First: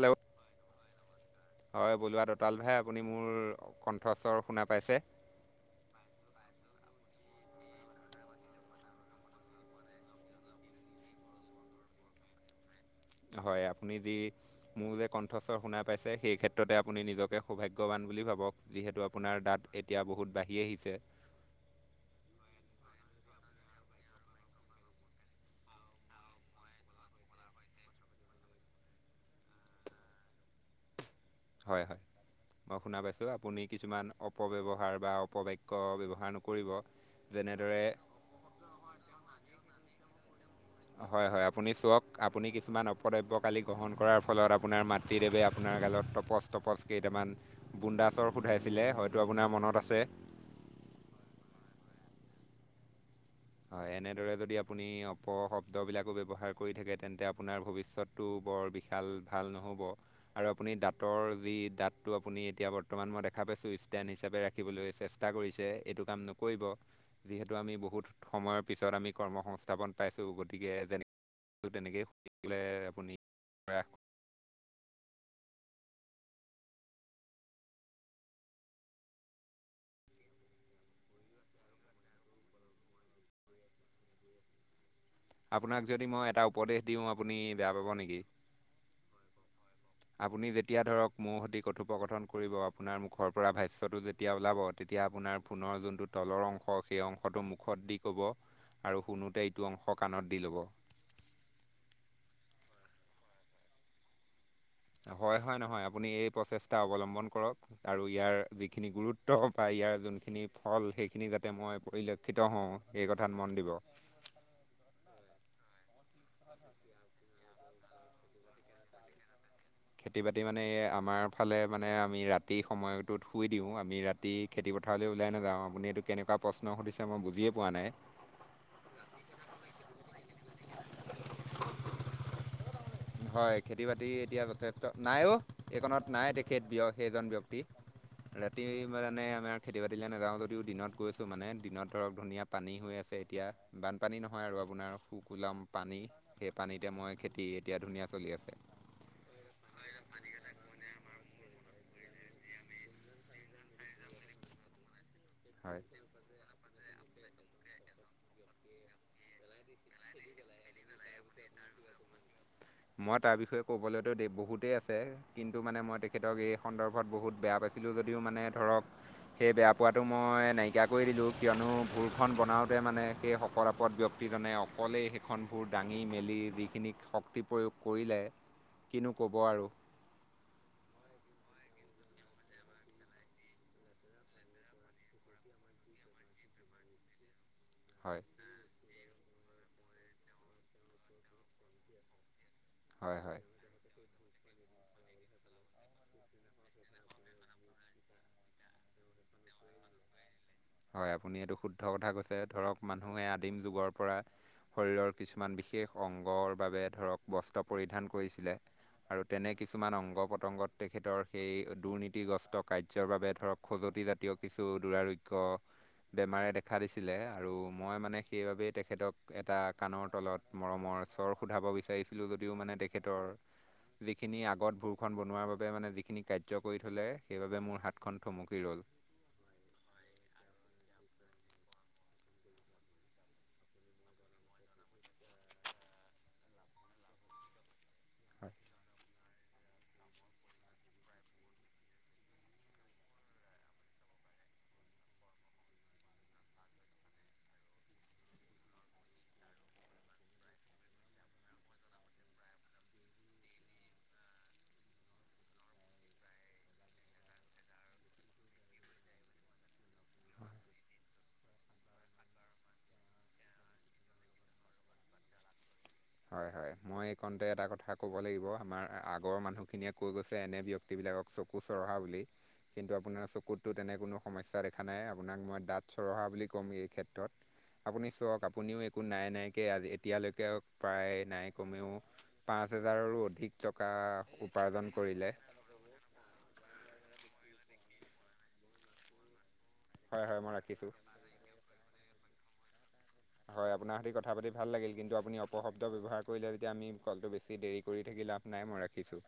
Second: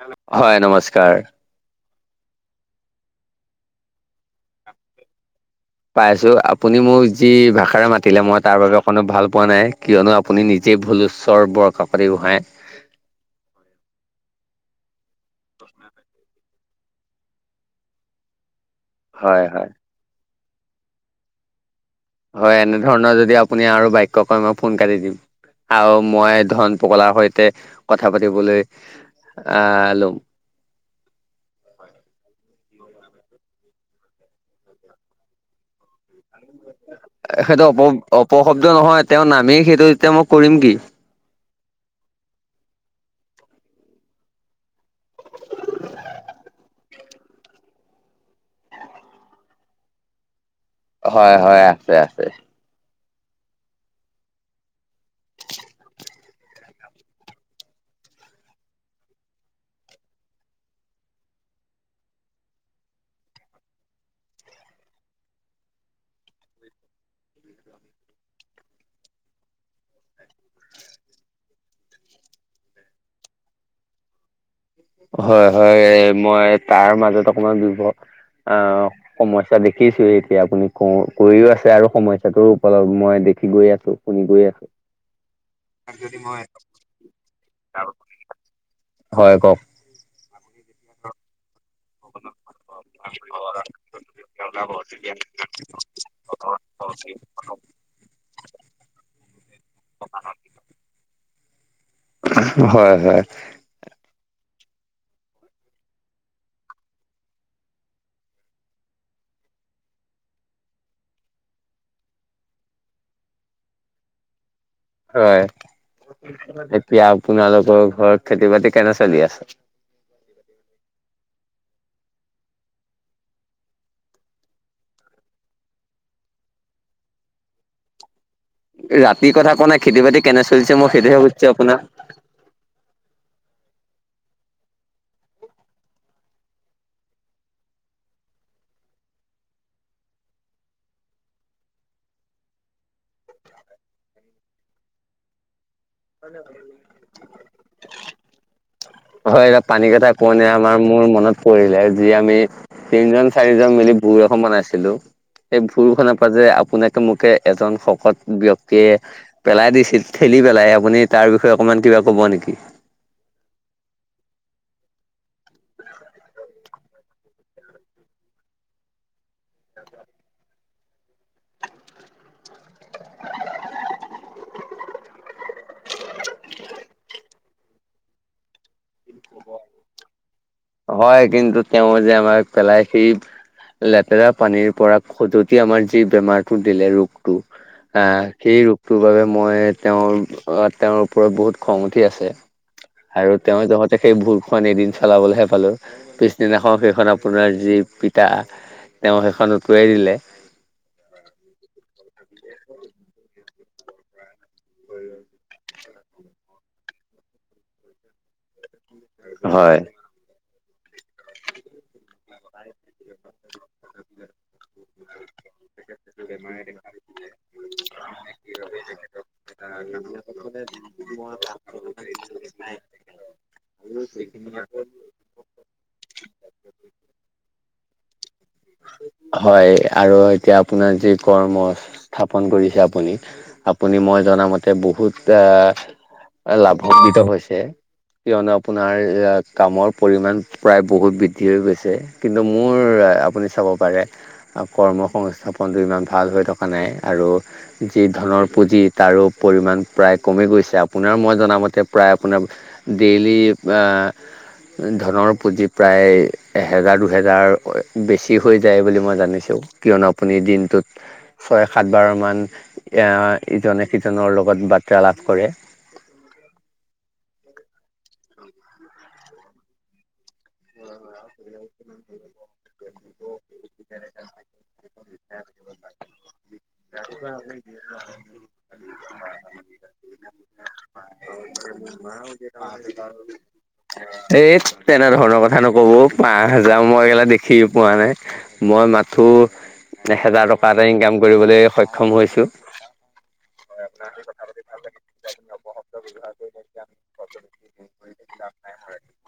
Hello, হয় নমস্কাৰ', হয়, বলিৱা দঁতাল ভাই, আপুনি মোৰ কণ্ঠস্বৰ শুনা পাইছে? পাই আছোঁ, আপুনি মোক যি ভাষাৰে মাতিলে মই তাৰ বাবে অকণো ভাল পোৱা নাই কিয়নো আপ', আপুনি নিজেই ভুলো উচৰ বৰ কাকতি গোহাঁই', হয় আপুনি যি', মোৰ যে কণ্ঠস্বৰ শুনা পাইছে সেই ক্ষেত্ৰতে আপুনি নিজকে সৌভাগ্যৱান বুলি ভাবক। যিহেতু হয় আপোনাৰ হয় দাঁত এতিয়া বহুত বাঢ়ি আহিছে। হয় এনেধৰণৰ যদি আপুনি আৰু বাক্য কয় মই ফোন কাটি দিম। আৰু মই ধন পগলাৰ সৈতে কথা পাতিবলৈ আহ লম। হয় হয় মই শুনা পাইছোঁ আপুনি কিছুমান অপব্যৱহাৰ বা অপবাক্য ব্যৱহাৰ নকৰিব সেইটো অপ যেনেদৰে অপশব্দ নহয় তেওঁ নামেই সেইটো যেতিয়া মই কৰিম কি। হয় হয় আপুনি চাওক আপুনি কিছুমান অপদ্ৰব্য কালি গ্ৰহণ কৰাৰ ফলত আপোনাৰ মাত তৃদেৱে আপোনাৰ গালত টপচ টপচ কেইটামান বুন্দা চৰ সোধাইছিলে হয়তো আপোনাৰ মনত আছে। হয় হয়, আছে আছে। হয়, এনেদৰে যদি আপুনি অপশব্দবিলাকো ব্যৱহাৰ কৰি থাকে তেন্তে আপোনাৰ ভৱিষ্যত টো বৰ বিশাল ভাল নহ'ব। আৰু আপুনি দাঁতৰ যি দাঁতটো আপুনি এতিয়া বৰ্তমান মই দেখা পাইছোঁ ষ্টেণ্ড হিচাপে ৰা- খিবলৈ চেষ্টা কৰিছে এইটো কাম নকৰিব, যিহেতু আমি বহুত সময়ৰ পিছত আমি কৰ্ম সংস্থাপন পাইছোঁ, গতিকে যেনে ত' তেনেকেই শুলে আপুনি প্ৰয়াস হয় হয়, মই তাৰ মাজত অকমান ব্যৱ আহ সমস্যা দেখিছো, এতিয়া আপুনি ক কৰিও আছে আৰু সমস্যাটোৰ উপলব্ধ মই দেখি গৈ আছো। নিজে আপোনাক যদি মই এটা উপদেশ দিওঁ, আপুনি বেয়া পাব নেকি? হয় কওক। আপুনি যেতিয়া ধৰক মৌ হতি কথোপ উপকঠন কৰিব আপোনাৰ মুখৰ পৰা ভাষ্যটো যেতিয়া ওলাব, তেতিয়া আপোনাৰ পুনৰ যোনটোত তলৰ অংশ, সেই অংশটো মুখত দি ক'ব আৰু শুনোতে এইটো অংশ কাণত দি ল'ব। হয় হয়। হয় হয় নহয় আপুনি এই প্ৰচেষ্টা অৱলম্বন কৰক। আৰু ইয়াৰ যিখিনি গুৰুত্ব বা ইয়াৰ যোনখিনি ফল সেইখিনি যাতে মই পৰিলক্ষিত হওঁ। এই কথাত মন দিব। হয়, এতিয়া আপোনালোকৰ ঘৰত খেতি বাতি কেনে চলি আছে? খেতি বাতি মানে এই আমাৰ ফালে মানে আমি ৰাতি সময়টোত শুই দিওঁ। আমি ৰাত- খেতি -খেতি পথাৰলৈ ওলাই নাযাওঁ, আপুনি এইটো কেনেকুৱা প্ৰশ্ন সুধিছে মই বুজিয়ে পোৱা নাই? ৰাতিৰ কথা কোৱা নাই, খেতি বাতি কেনে চলিছে মই সেইটোহে সুধিছো আপোনাক? হয় খেতি বাতি এতিয়া যথেষ্ট নাই অ এইকণত নাই তেখেত ব্যয় সেইজন ব্যক্তি। ৰাতি মানে আমাৰ খেতি বাতিলে নাযাওঁ যদিও দিনত গৈছোঁ মানে, দিনত ধৰক ধুনীয়া। পানী হৈ আছে এতিয়া বানপানী নহয় আৰু আপোনাৰ শুকোলাম পানী, সেই পানীতে মই খেতি এতিয়া ধুনীয়া চলি আছে। হয়, এ পানীকেইটা পণে আমাৰ মোৰ মনত পৰিলে যি আমি তিনজন চাৰিজন মিলি ভোৰ এখন বনাইছিলো, সেই হয় ভোৰ খনত যে আপোনাকে মোকে এজন শকত ব্যক্তিয়ে পেলাই দিছিল ঠেলি পেলাই আপুনি তাৰ বিষয়ে অকণমান কিবা ক'ব নেকি? মই তাৰ বিষয়ে ক'বলৈতো বহুতেই আছে কিন্তু মানে মই তেখেতক এই সন্দৰ্ভত বহুত বেয়া পাইছিলোঁ যদিও মানে ধৰক সেই বেয়া পোৱাটো মই নাইকিয়া কৰি দিলোঁ কিয়নো ভুলখন বনাওঁ মানে সেই শকত আপদ ব্যক্তিজনে অকলেই সেইখনবোৰ দাঙি মেলি যিখিনি শক- শক্তি প্ৰয়োগ কৰিলে কিনো ক'ব আৰু। হয় কিন্তু তেওঁ যে আমাৰ পেলাই সেই লেতেৰা পানীৰ পৰা খজতি আমাৰ যি বেমাৰটো দিলে ৰোগটো হয় আহ সেই ৰোগটোৰ বাবে মই তেওঁৰ, তেওঁৰ ওপৰত বহুত খং উঠি আছে। হয় হয় আৰু তেওঁ জহতে সেই ভুৰ খন এদিন চলাবলেহে পালোঁ, পিছদিনাখন সেইখন আপোনাৰ যি পিতা, তেওঁ সেইখন উটুৱাই দিলে। হয় আপুনি এইটো শুদ্ধ কথা কৈছে, ধৰক মানুহে আদিম যুগৰ পৰা শৰীৰৰ কিছুমান বিশেষ অংগৰ বাবে ধৰক বস্ত্ৰ পৰিধান কৰিছিলে। আৰু তেনে হয়। কিছুমান অংগ- পতংগত তেখেতৰ সেই দুৰ্নীতিগ্ৰস্ত কাৰ্যৰ বাবে ধৰক খজুৱতিজাতীয় কিছু দুৰাৰো গ্য বেমাৰে দেখা দিছিলে আৰু মই মানে সেইবাবেই তেখেতক এটা কাণৰ তলত মৰমৰ স্বৰ সোধাব বিচাৰিছিলোঁ যদিও মানে তেখেতৰ যিখিনি আগত ভোৰখন বনোৱাৰ বাবে মানে যিখিনি কাৰ্য কৰি থ'লে সেইবাবে মোৰ হাতখন থমকি ৰ'ল। হয় আৰু এতিয়া আপোনাৰ যি কৰ্ম স্থাপন কৰিছে, আপুনি আপুনি মই জনামতে বহুত আ আ লাভান্বিত হৈছে কিয়নো আপোনাৰ কামৰ পৰিমাণ প্ৰায় বহুত বৃদ্ধি হৈ গৈছে কিন্তু মোৰ আপুনি চাব পাৰে কৰ্ম সংস্থাপনটো ইমান ভাল হৈ থকা নাই আৰু যি ধনৰ পুঁজি তাৰো পৰিমাণ প্ৰায় কমি গৈছে আপোনাৰ মই জনামতে প্ৰায় আপোনাৰ ডেইলী আঁ ধনৰ পুঁজি প্ৰায় এহেজাৰ দুহেজাৰ বেছি হৈ যায় বুলি মই জানিছো কিয়নো আপুনি দিনটোত ছয় সাত বাৰমান ইজনে সিজনৰ লগত বাৰ্তা লাভ কৰে। হয় হয় মই এই কণতে এটা কথা ক'ব লাগিব আমাৰ আগৰ মানুহখিনিয়ে কৈ গৈছে এনে ব্যক টি বিলাকক চকু চৰহা বুলি কিন্তু আপোনাৰ চকুততো তেনে কোনো সমস্যা দেখা নাই আপোনাক মই দাঁত চৰহা বুলি কম এই ক্ষেত্ৰত, আপুনি চাওক আপুনিও একো নাই নাইকে আজি এতিয়ালৈকে প্ৰায় নাই কমেও পাঁচ হেজাৰৰো অধিক টকা এই উপাৰ্জন তেনে কৰিলে ধৰণৰ কথা নক'ব, পা হাজাৰ মইগিলা দেখি পোৱা নাই মই মাথো- এ হয় হয় হেজাৰ মই টকা এটা ৰাখিছোঁ ইনকাম কৰিবলৈ সক্ষম হৈছো। হয় আপোনাৰ সৈতে কথা পাতি ভাল লাগিল কিন্তু আপুনি অপশব্দ ব্যৱহাৰ কৰিলে তেতিয়া আমি কলটো বেছি দেৰি কৰি থাকি লাভ নাই মই ৰাখিছো।